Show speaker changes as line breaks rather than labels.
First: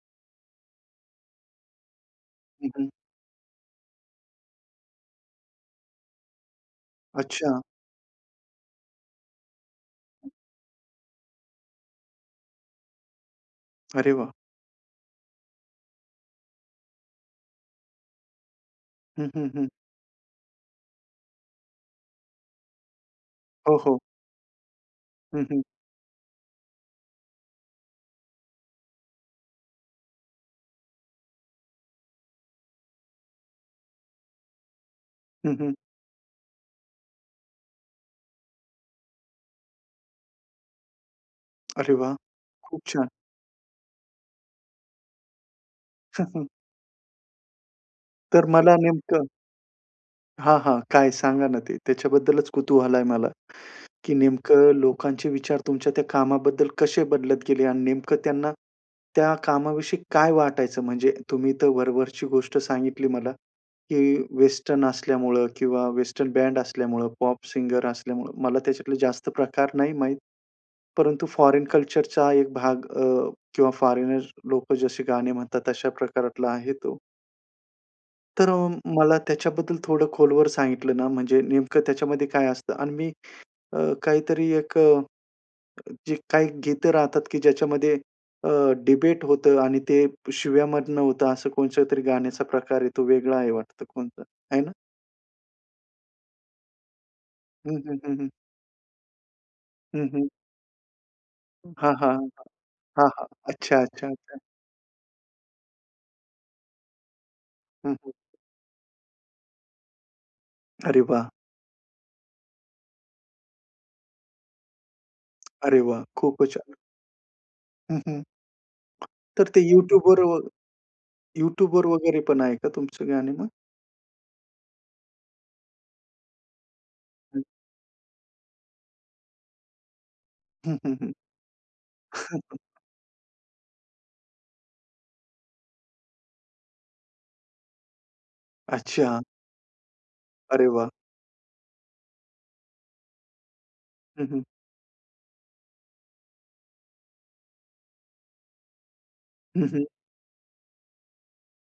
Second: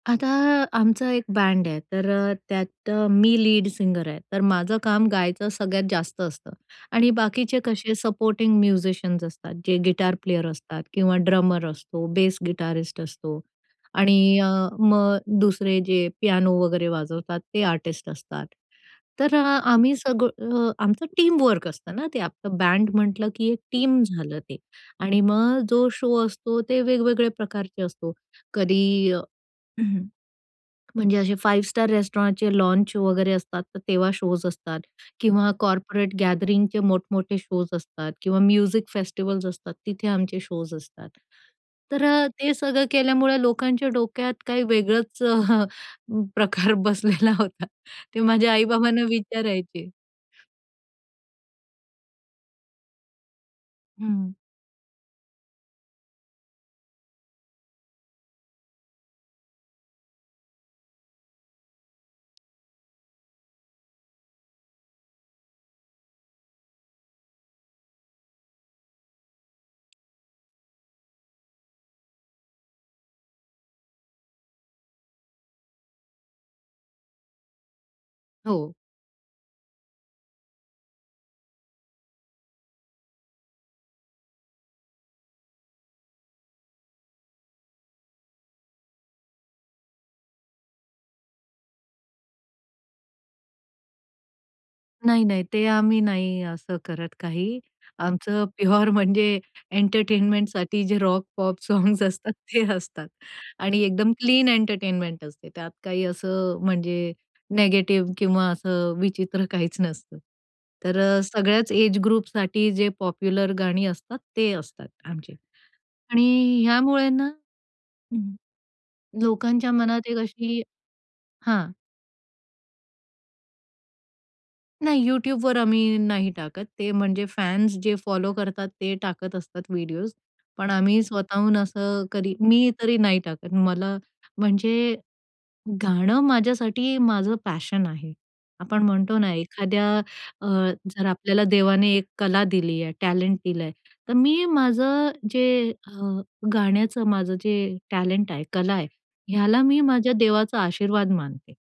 आता आमचं एक बँड आहे, तर अ,
हं,
त्यात
हं.
अ, मी लीड सिंगर आहे, तर माझं काम गायचं सगळ्यात जास्त असतं आणि बाकीचे
अच्छा.
कसे सपोर्टिंग म्युझिशियन्स असतात. जे गिटार प्लेयर असतात किंवा ड्रमर असतो, बेस गिटारिस्ट असतो
अरे वाह!
आणि अ, मग दुसरे जे पियानो वगैरे वाजवतात ते आर्टिस्ट असतात.
हं,
तर अ
हं, हं.
आम्ही सगळं आमचं टीम वर्क असतं ना, ते आपलं बँड म्हंटलं की एक
हो, हो.
टीम झालं ते आणि
हं,
मग
हं.
जो शो असतो, ते वेगवेगळ्या प्रकारचे असतो. कधी म्हणजे असे फाइव्ह स्टार रेस्टॉरंटचे लॉन्च वगैरे असतात, तर तेव्हा शोज असतात किंवा
हं, हं.
कॉर्पोरेट गॅदरिंगचे मोठमोठे शोज असतात किंवा म्युझिक फेस्टिव्हल्स असतात, तिथे आमचे शोज असतात.
अरे
तर
वाह!
ते
खूप
सगळं
छान.
केल्यामुळे लोकांच्या डोक्यात काही वेगळंच प्रकार बसलेला होता. ते
तर
माझ्या
मला
आई-बाबांना
नेमकं
विचारायचे.
हां, हां, काय सांगा ना ते, त्याच्याबद्दलच कुतूहल आहे मला, की
हं.
नेमकं लोकांचे विचार तुमच्या त्या कामाबद्दल कसे बदलत गेले आणि नेमकं त्यांना त्या कामाविषयी काय वाटायचं? म्हणजे तुम्ही तर वरवरची गोष्ट सांगितली मला, की वेस्टर्न असल्यामुळं किंवा वेस्टर्न बँड असल्यामुळं, पॉप सिंगर असल्यामुळं, मला त्याच्यातला जास्त प्रकार नाही माहित. परंतु फॉरेन कल्चरचा एक भाग अ, किंवा फॉरेनर लोकं जसे गाणे म्हणतात, तशा प्रकारातला आहे तो. तर
हो.
मला त्याच्याबद्दल थोडं खोलवर सांगितलं ना, म्हणजे नेमकं त्याच्यामध्ये काय असतं आणि मी अ, काहीतरी एक अ, जे काही गीतं राहतात, की ज्याच्यामध्ये अ, डिबेट होतं आणि ते शिव्यामधनं होतं. असं कोणच्यातरी गाण्याचा प्रकार आहे. तो वेगळा आहे वाटतं कोणता, आहे ना?
नाही, नाही. ते आम्ही नाही असं करत काही.
हं, हं, हं, हं.
आमचं प्युअर म्हणजे
हं, हं.
एंटरटेनमेंटसाठी जे रॉक-पॉप
हां,
सॉंग्स
हां,
असतात, ते असतात
हां, हां.
आणि
अच्छा, अच्छा,
एकदम
अच्छा.
क्लीन एंटरटेनमेंट असते. त्यात काही असं म्हणजे
हं, हं.
निगेटिव्ह किंवा असं विचित्र काहीच नसतं. तर
अरे
अ,
वाह!
सगळ्याच एज ग्रुपसाठी जे पॉप्युलर गाणी असतात, ते असतात आमचे
अरे वाह! खूपच
आणि
छान.
ह्यामुळे ना,
हं, हं.
हं,
तर ते
लोकांच्या मनात एक
YouTubeवर
अशी हां.
YouTubeवर वगैरे पण आहे का तुमचं गाणे मग?
नाही YouTubeवर आम्ही नाही टाकत. ते म्हणजे
हं.
फॅन्स जे फॉलो करतात ते टाकत असतात व्हिडिओज, पण
हं, हं,
आम्ही
हं.
स्वतःहून असं कधी, मी तरी नाही टाकत. मला म्हणजे गाणं माझ्यासाठी माझं पॅशन आहे. आपण म्हणतो
अच्छा.
ना, एखाद्या अ,
अरे वाह!
जर आपल्याला देवाने एक कला दिली आहे, टॅलेंट दिलंय, तर
हं, हं.
मी माझं जे अ, गाण्याचं माझं जे टॅलेंट आहे, कला आहे, ह्याला
हं,
मी
हं.
माझ्या देवाचा आशीर्वाद मानते.